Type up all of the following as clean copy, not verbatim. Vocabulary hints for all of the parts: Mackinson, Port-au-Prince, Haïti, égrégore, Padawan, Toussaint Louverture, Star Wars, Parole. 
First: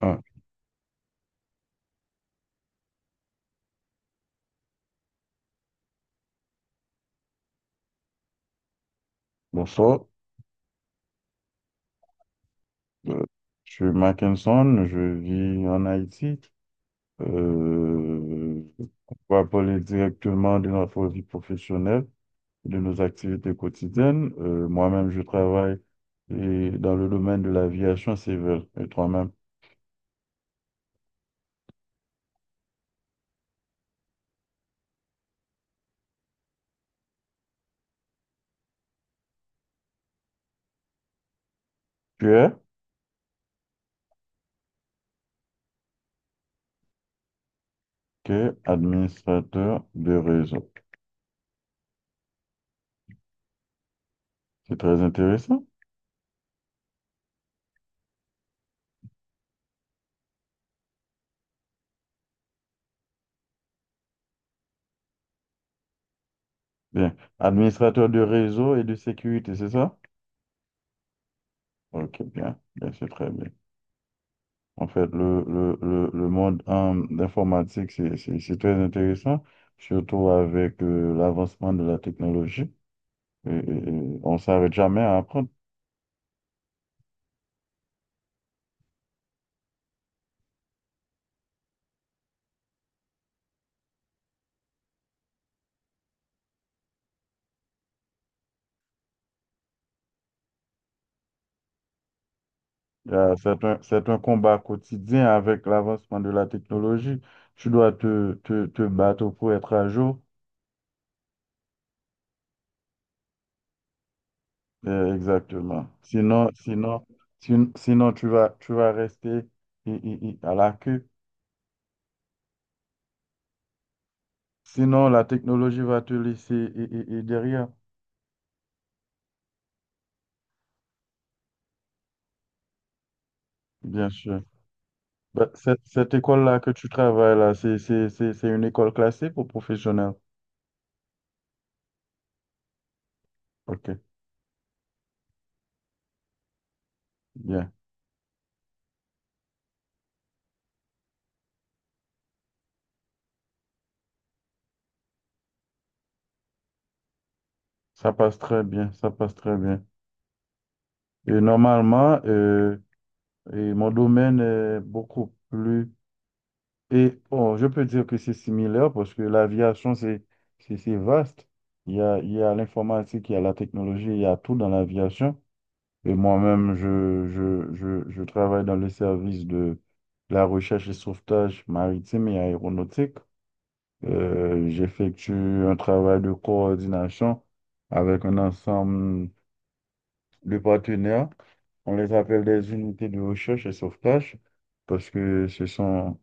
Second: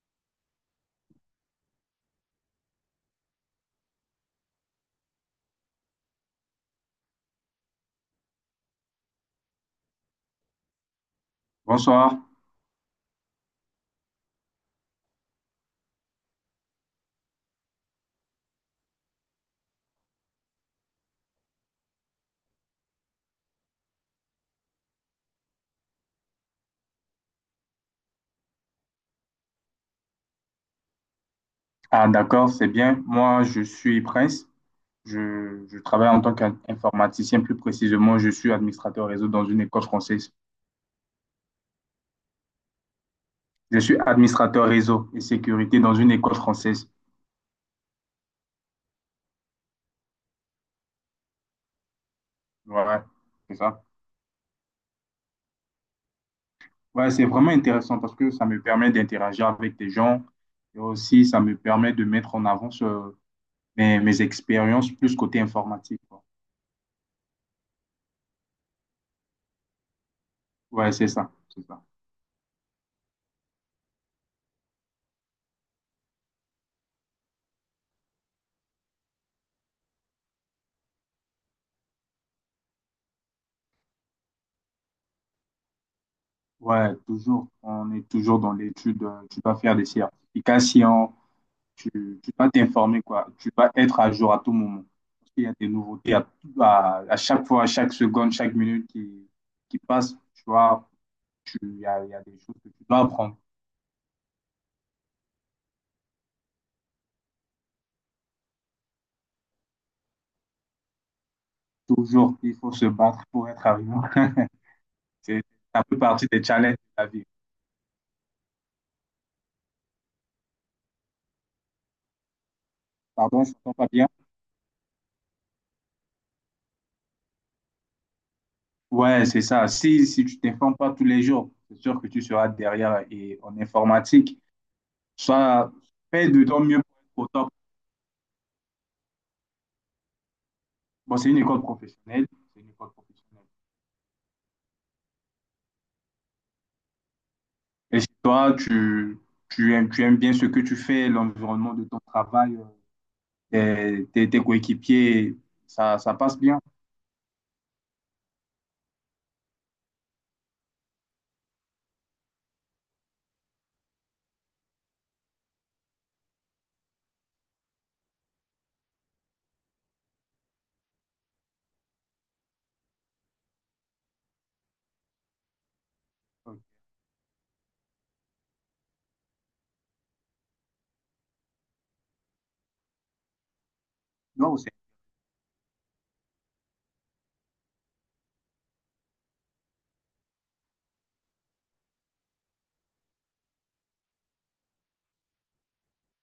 Ah, bonsoir. Bonsoir. Euh, je suis Mackinson, je vis en Haïti. Euh, on va parler directement de notre vie professionnelle, de nos activités quotidiennes. Moi-même, je travaille et dans le domaine de l'aviation civile. Et toi-même, Ah, d'accord, c'est bien. Moi, je suis Prince. Je travaille en tant qu'informaticien. Plus précisément, je suis administrateur réseau dans une école française. tu es Je suis administrateur réseau et sécurité dans une école française. tu es administrateur de réseau. Voilà, c'est ça. C'est très intéressant. Ouais, c'est vraiment intéressant parce que ça me permet d'interagir avec des gens et aussi ça me permet de mettre en avant mes expériences plus côté informatique, quoi. Bien. Administrateur de réseau et de sécurité, c'est ça? Ouais, c'est ça, c'est ça. Ok, bien. Bien, c'est très bien. En fait, le monde d'informatique, c'est très intéressant, surtout avec l'avancement de la technologie. Et, et- et on ne s'arrête jamais à apprendre. Ouais, toujours, on est toujours dans l'étude. Tu dois faire des certifications tu, tu dois t'informer, quoi. Tu dois être à jour à tout moment. Parce qu'il y a des nouveautés à chaque fois, à chaque seconde, chaque minute qui passe. Tu vois, il y a des choses que tu dois apprendre. C'est un combat quotidien avec l'avancement de la technologie. Tu dois te battre pour être à jour. Toujours, il faut se battre pour être arrivant. C'est Ça Exactement. fait partie des Sinon, challenges de sinon, la vie. sin- sinon tu vas rester à la queue. Pardon, je ne t'entends pas bien. Sinon, la technologie va te laisser i- i- i derrière, Ouais, c'est ça. Si tu t'informes pas tous les jours, c'est sûr que tu seras derrière. Et en bien informatique, sûr. Bah, soit cette fais de école-là ton que mieux tu pour être au travailles top. là, c'est une école classée pour professionnels. Bon, c'est une école professionnelle. C'est une école professionnelle. OK, bien. Et si toi, tu aimes bien ce que tu fais, l'environnement de ton travail, tes coéquipiers, ça passe bien. Ça passe très bien, ça passe très bien. Et normalement, et mon domaine est beaucoup plus. Et bon, je peux dire que c'est similaire parce que l'aviation, c'est vaste. Il y a l'informatique, il y a la technologie, il y a tout dans l'aviation. Et moi-même, je travaille dans le service de la recherche et sauvetage maritime et aéronautique. Waouh, c'est. J'effectue un travail de coordination avec un ensemble de partenaires. On les appelle des unités de recherche et sauvetage parce que ce sont,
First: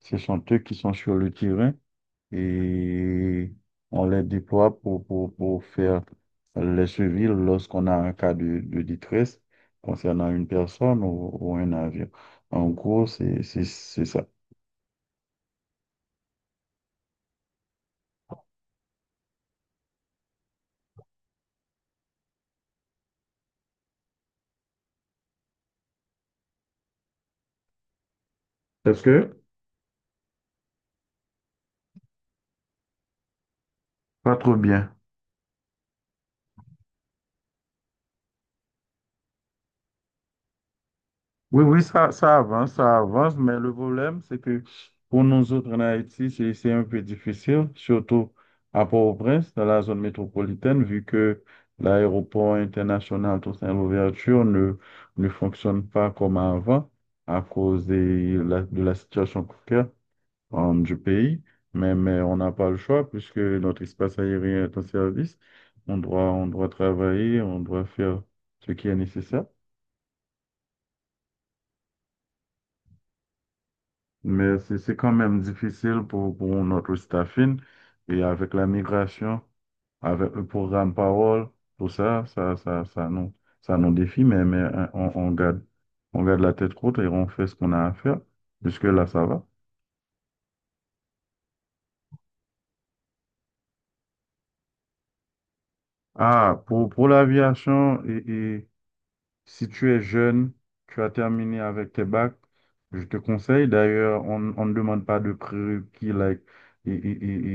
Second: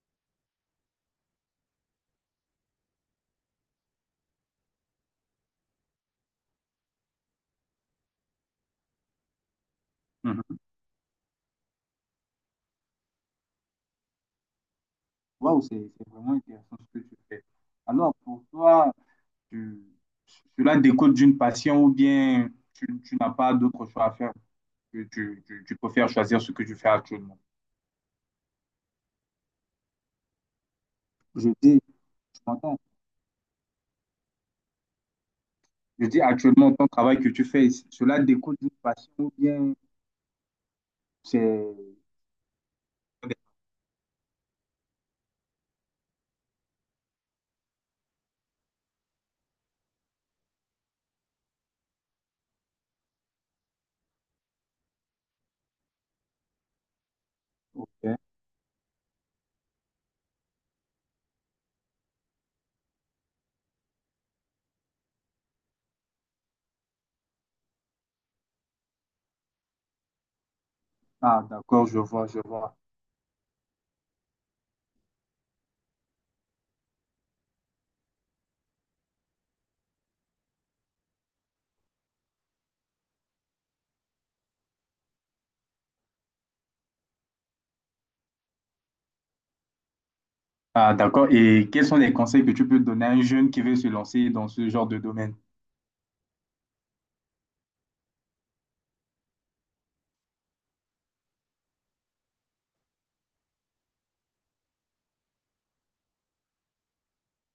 ce sont eux qui sont sur le terrain et on les déploie pour faire les suivis lorsqu'on a un cas de détresse concernant une Mhm. personne ou un avion. En gros, c'est ça. Waouh, c'est vraiment intéressant ce que tu fais. Alors, pour toi, tu, cela découle d'une passion ou bien tu n'as pas d'autre choix à faire que tu préfères choisir ce que tu fais actuellement. Est-ce que? Je dis, tu m'entends? Pas trop bien. Je dis actuellement, ton travail que tu fais, cela découle d'une passion ou bien Oui, c'est... oui, ça avance, mais le problème, c'est que pour nous autres en Haïti, c'est un peu difficile, surtout à Port-au-Prince, dans la zone métropolitaine, vu que l'aéroport international Toussaint Louverture ne fonctionne pas comme avant à cause Ok. De la situation précaire du pays. Mais on n'a pas le choix, puisque notre espace aérien est en service. On doit travailler, on doit faire ce qui est nécessaire. Ah, d'accord, je vois, je vois. Mais c'est quand même difficile pour notre staffing. Et avec la migration, avec le programme Parole, tout ça nous défie, mais, on garde la tête haute et on fait ce qu'on a à faire. Jusque-là, ça va. Ah, d'accord. Et quels sont les conseils que tu peux donner à un jeune qui veut se lancer dans ce genre de domaine? Ah, pour l'aviation, si tu es jeune, tu as terminé avec tes bacs, je te conseille. D'ailleurs, on ne demande pas de prérequis, like, et, et-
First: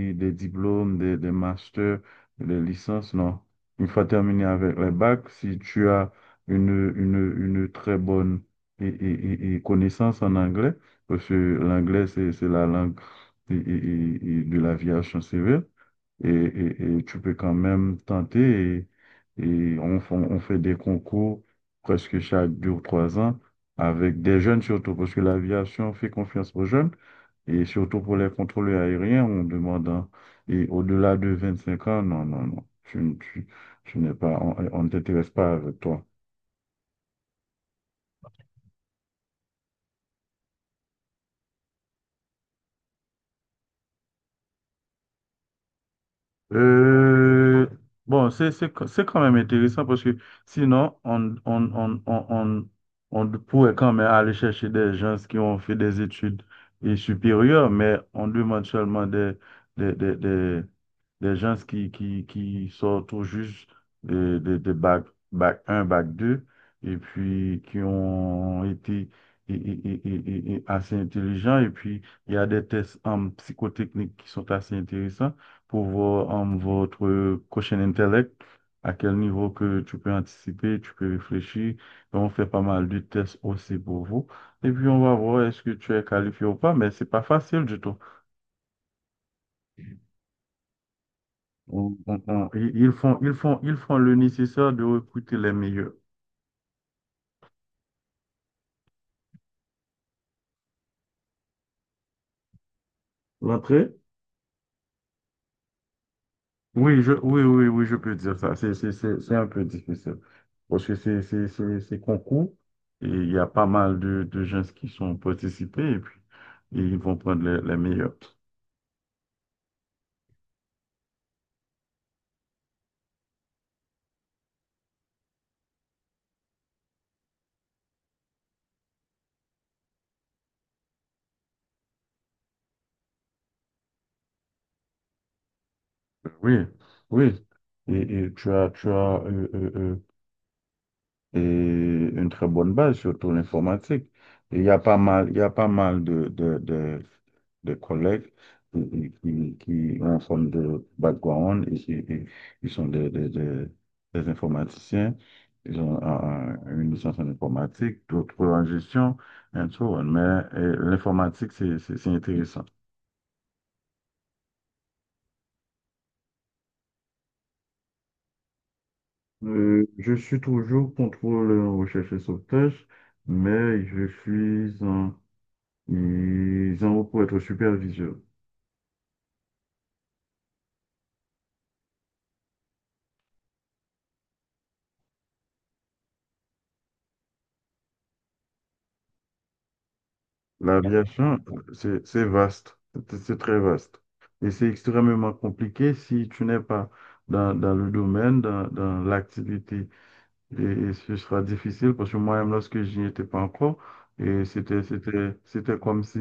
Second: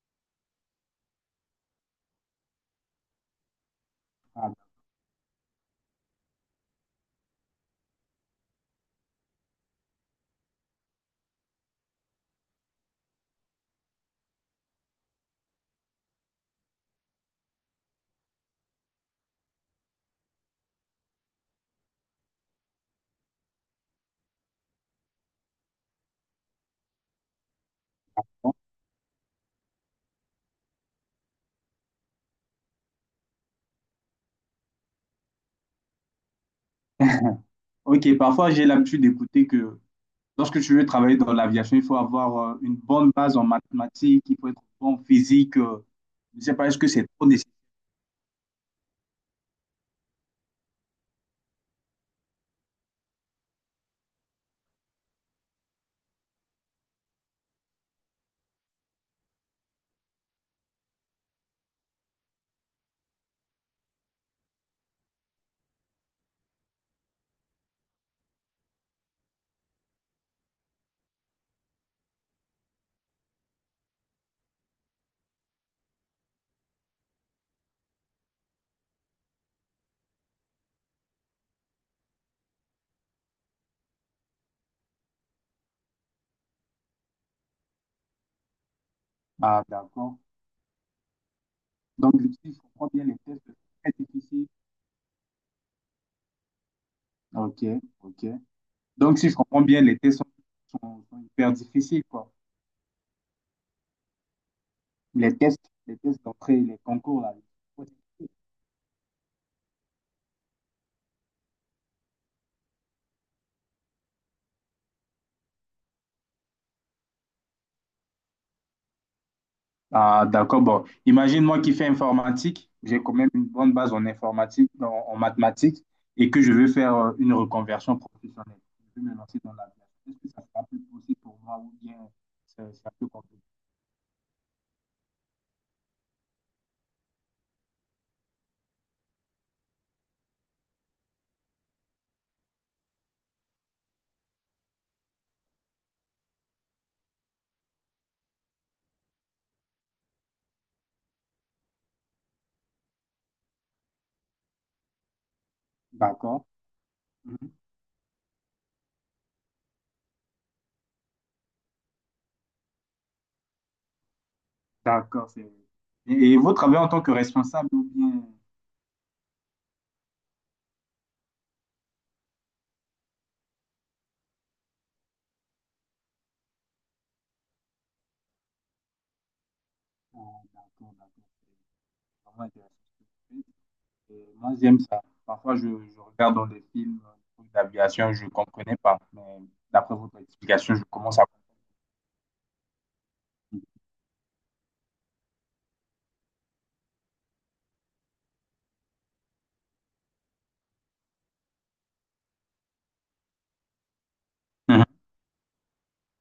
et- et des diplômes, des masters, des licences, non. Une fois terminé Ah, avec les bacs, si tu as une, une, une très bonne et connaissance en anglais, parce que l'anglais, c'est la langue et- et- et de l'aviation civile, et tu peux quand même tenter on fait des concours presque chaque deux ou trois ans avec des jeunes surtout parce que l'aviation fait confiance aux jeunes et surtout pour les d'accord. contrôleurs aériens on demande et au-delà de 25 ans, non non non, tu n'es pas. On ne t'intéresse pas avec toi. Ok, parfois j'ai l'habitude d'écouter que lorsque tu veux travailler dans l'aviation, il faut avoir une bonne base en mathématiques, il faut être bon en physique. Je ne sais pas, est-ce que c'est trop nécessaire? Euh, bon, c'est quand même intéressant parce que sinon, on pourrait quand même aller chercher des gens qui ont fait des études et supérieures, mais on demande seulement des, des, des, des gens qui sortent tout juste de bac, bac un bac 2 et puis qui ont été et assez intelligents. Et puis, il y a des tests en psychotechnique qui sont assez intéressants pour voir votre prochain intellect, à quel niveau que tu peux anticiper, tu peux réfléchir. Donc, on fait pas mal de tests aussi pour vous. Et puis, on va voir est-ce que tu es qualifié ou pas, mais c'est pas facile du tout. Ah, d'accord. Donc, si je comprends bien, les tests sont Ils très font le difficiles. nécessaire de recruter les meilleurs. Ok, ok. Donc, si je comprends bien, les tests sont hyper difficiles, quoi. L'entrée? Les tests d'entrée, les Oui, concours, là. oui, oui, oui, je peux dire ça. C'est un peu difficile. Parce que c'est concours et il y a pas mal de gens qui sont participés et puis ils vont prendre les meilleurs. Ah, d'accord. Bon, imagine moi qui fais informatique, j'ai quand même une bonne base en informatique, en mathématiques, et que je veux faire une reconversion professionnelle. Je veux me lancer dans l'aviation. Est-ce que ça sera plus possible pour moi ou bien c'est un peu compliqué? Oui, oui. Et tu as, et une très bonne base, surtout l'informatique. Il y a pas mal de collègues qui ont une forme de background et qui sont des informaticiens. Ils ont D'accord. Une licence en Mhm. informatique, d'autres en gestion, and so on. Mais l'informatique, c'est intéressant. D'accord. c'est- et vous travaillez en tant que responsable ou bien. Je suis toujours contrôleur en recherche et sauvetage, mais je suis en. Ils en ont pour être superviseurs. Ah, d'accord, d'accord. C'est vraiment intéressant ce que vous faites. Et moi, j'aime ça. Parfois, je regarde dans des films des trucs d'aviation, je ne comprenais pas. Mais d'après votre explication, D'accord. je commence à L'aviation, comprendre. C'est vaste, c'est très vaste. Et c'est extrêmement compliqué si tu n'es pas dans le domaine, dans l'activité. Et ce sera difficile parce que moi-même, lorsque j'y étais pas encore, et Mhm. C'était comme si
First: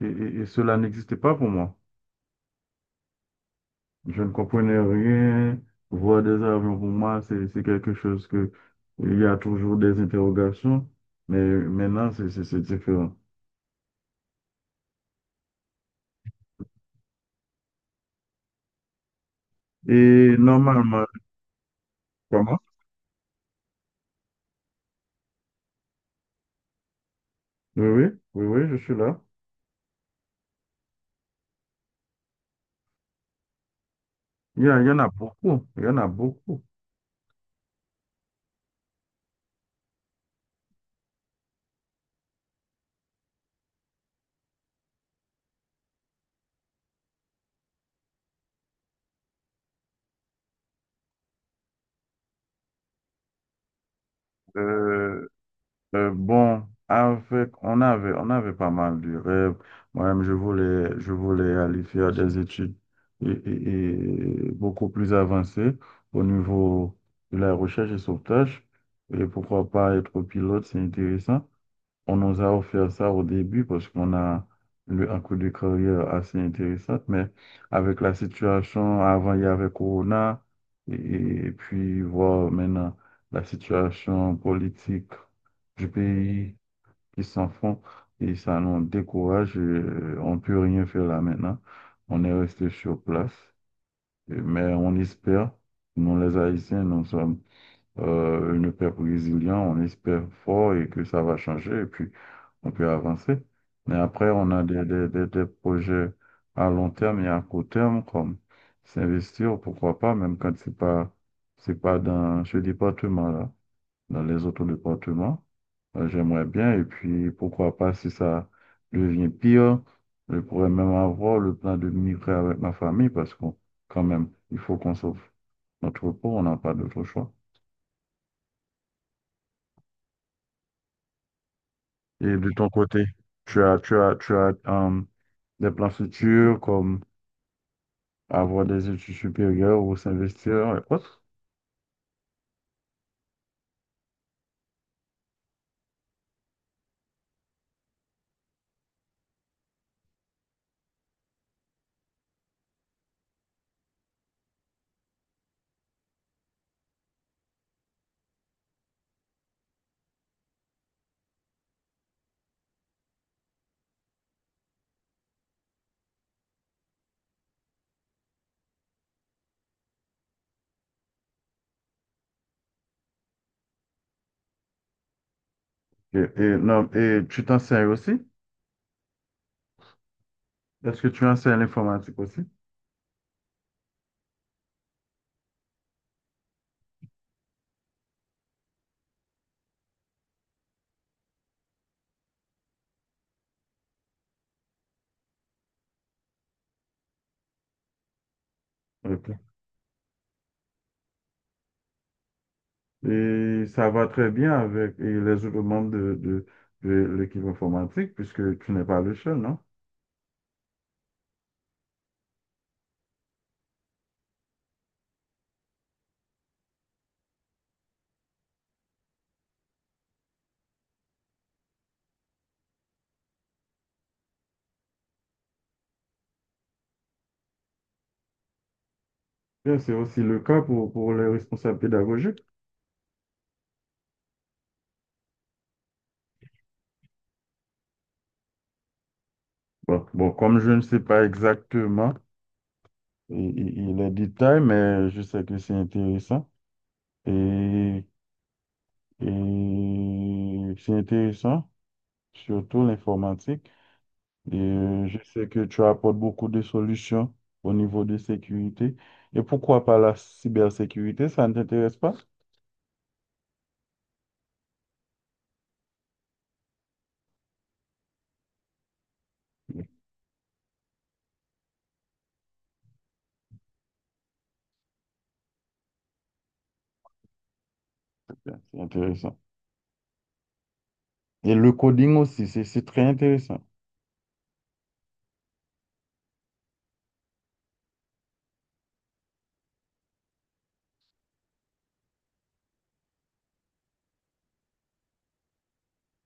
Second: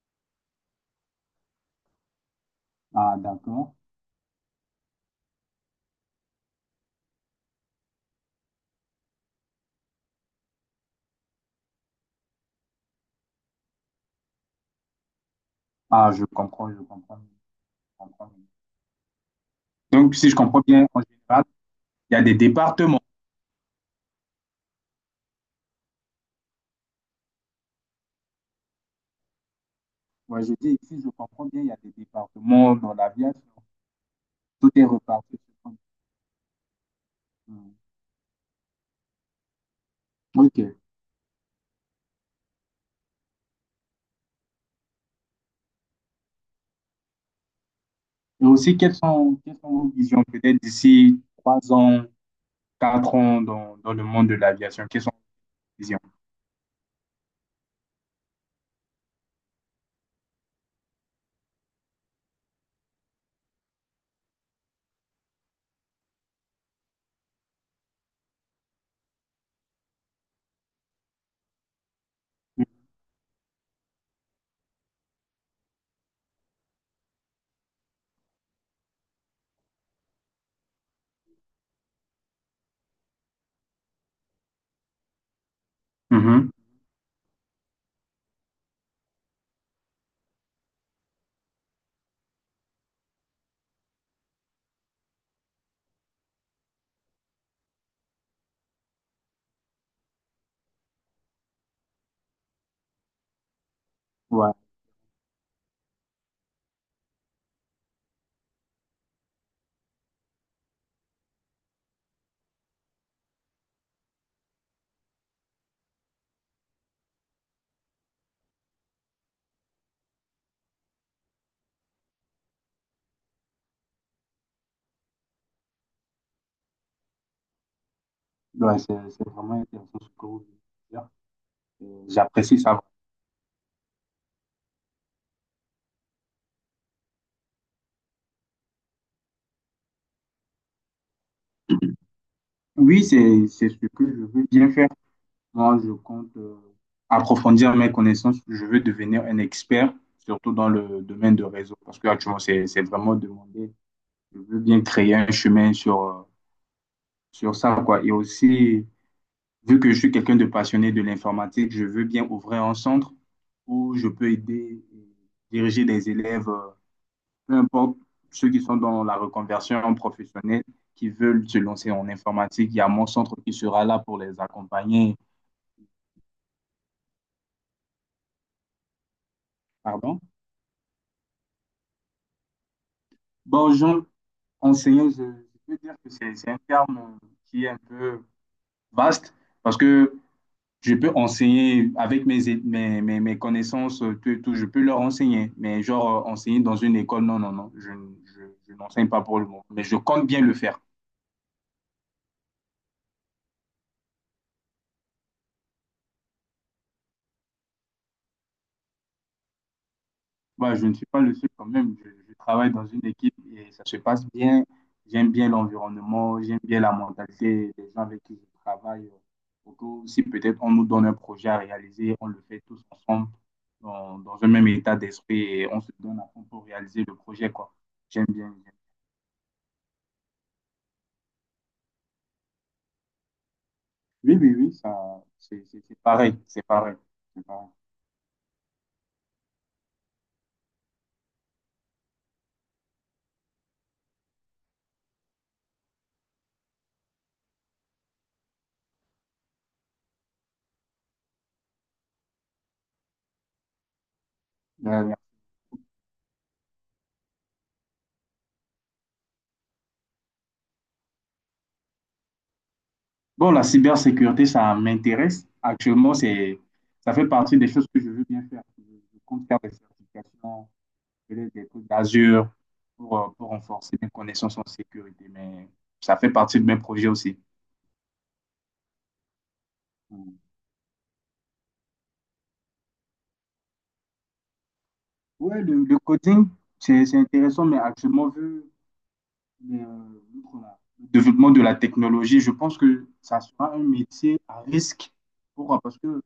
et cela n'existait pas pour moi. Ah, d'accord. Je ne comprenais rien. Voir des avions, pour moi, c'est quelque chose que il y a toujours des interrogations, mais maintenant, c'est différent. Ah, je comprends, je comprends, je comprends. Donc, si Et je comprends bien, en normalement, général, il y a des comment? départements. Oui, oui, oui, oui, je suis là. Ouais, je dis, si je comprends bien, il y a des départements dans l'aviation. Tout est Il y en a reparti. beaucoup, Sur- il y en a beaucoup. Hmm. OK. Et aussi, quelles sont vos visions peut-être d'ici 3 ans, 4 ans dans le monde de l'aviation? Quelles sont Euh, vos visions? Bon, on avait pas mal de rêves. Moi-même, je voulais aller faire des études et beaucoup plus avancées au niveau de la recherche et sauvetage. Et pourquoi pas être pilote, c'est intéressant. On nous a offert ça au début parce qu'on a eu un coup de carrière assez intéressant, mais avec la situation, avant il y avait Corona, et, et puis voir maintenant la situation politique du Mhm. pays qui s'en font, et ça nous décourage, et on peut rien faire là maintenant. On est resté sur place, mais on espère, nous les Haïtiens, nous sommes un peuple résilient, on espère fort et que ça va changer, et puis on peut avancer. Mais après, on Ouais, a des projets à long terme et à court terme, comme s'investir, pourquoi pas, même quand c'est pas dans ce département-là, dans les autres départements. J'aimerais bien, et puis pourquoi pas, si ça devient pire, je pourrais même avoir le plan de migrer avec ma famille, parce qu'on, quand même, il faut qu'on sauve notre peau, on n'a pas d'autre choix. ouais, c'est vraiment intéressant ce que vous voulez dire. Euh, Et de J'apprécie ton ça. côté, tu as, des plans futurs comme avoir des études supérieures ou s'investir et autres. Oui, c'est ce que je veux bien faire. Moi, je compte approfondir mes connaissances. Je veux devenir un expert, surtout dans le domaine de réseau, parce que actuellement, c'est vraiment demandé. Je veux bien créer un chemin sur ça, quoi. Et aussi, vu que je suis quelqu'un de passionné de l'informatique, je veux bien ouvrir un centre où je peux aider et diriger des élèves, peu importe ceux qui sont dans la reconversion professionnelle, qui veulent se lancer en informatique. Il y a mon centre qui sera là pour les accompagner. Et non, et tu t'enseignes aussi? Pardon? Est-ce que tu enseignes l'informatique aussi? Bonjour. Enseigner, je peux dire que c'est un terme qui est un peu vaste parce que je peux enseigner avec mes, é- mes, mes, mes connaissances, tout, je peux leur enseigner, mais genre enseigner dans une école, non, non, non, je n'enseigne pas Ok. pour le moment, mais je compte bien le faire. Et ça va très bien avec et les autres membres de l'équipe informatique, puisque tu n'es pas le seul, non? Bah, je ne suis pas le seul quand même. Je travaille dans une équipe et ça se passe bien. J'aime bien l'environnement, j'aime bien la mentalité des gens avec qui je travaille. Surtout si peut-être on nous donne un projet à réaliser, on le fait tous ensemble dans un même état d'esprit et on se donne à fond pour réaliser le projet, quoi. J'aime bien. J'aime- Bien, c'est aussi le cas pour les responsables pédagogiques. Oui, oui, oui, ça, c'est pareil, c'est pareil, c'est Comme je ne sais pas exactement et les détails, mais je sais que c'est intéressant. Et, et c'est intéressant, surtout l'informatique. Et pareil. je sais que tu apportes beaucoup de solutions au niveau de sécurité. Et pourquoi pas la cybersécurité, ça ne t'intéresse pas? Bon, la cybersécurité, ça m'intéresse. Actuellement, ça fait partie des choses que je veux bien faire. Je compte faire des Bien, certifications, peut-être des trucs d'Azure pour renforcer mes connaissances en sécurité. Mais ça fait partie de mes projets aussi. c'est intéressant. Mm. Et le coding aussi, c'est très intéressant. Ouais, le coding, c'est intéressant, mais actuellement, vu le, le développement de la technologie, je pense que ça sera un métier à risque pour, parce que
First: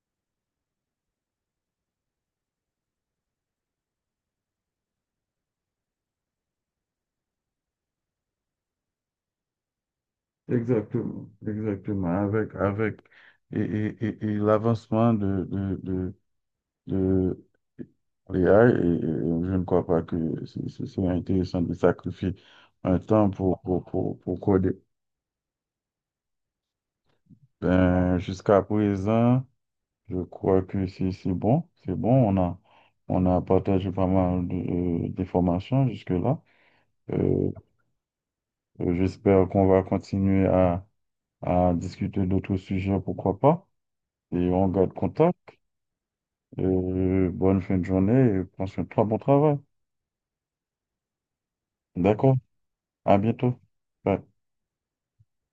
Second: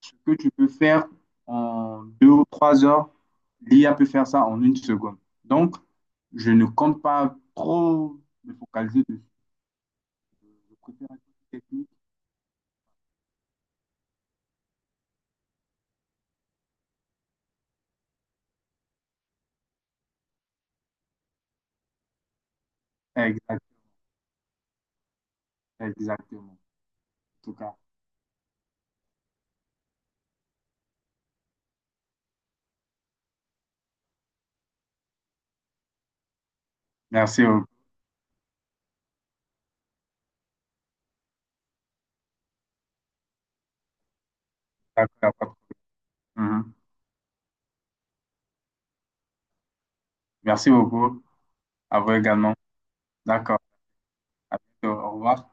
ce que tu peux faire en 2 ou 3 heures, l'IA peut faire ça en 1 seconde. Donc, je ne compte pas trop me focaliser dessus. Je préfère Exactement, être technique. exactement. Avec, et l'avancement de l'IA, et je ne crois pas que ce serait intéressant de sacrifier un temps Exact- pour coder. Exactement. En tout cas, Ben, jusqu'à présent, je crois que c'est bon, c'est bon. On a partagé pas mal d'informations jusque-là. merci Euh, beaucoup. J'espère qu'on va continuer à discuter d'autres sujets, pourquoi pas. Et on garde contact. D'accord. Mhm. Bonne fin de journée et prends soin de toi, bon travail. Merci beaucoup. À vous D'accord, également. à bientôt. D'accord. Bye. À bientôt. Au revoir.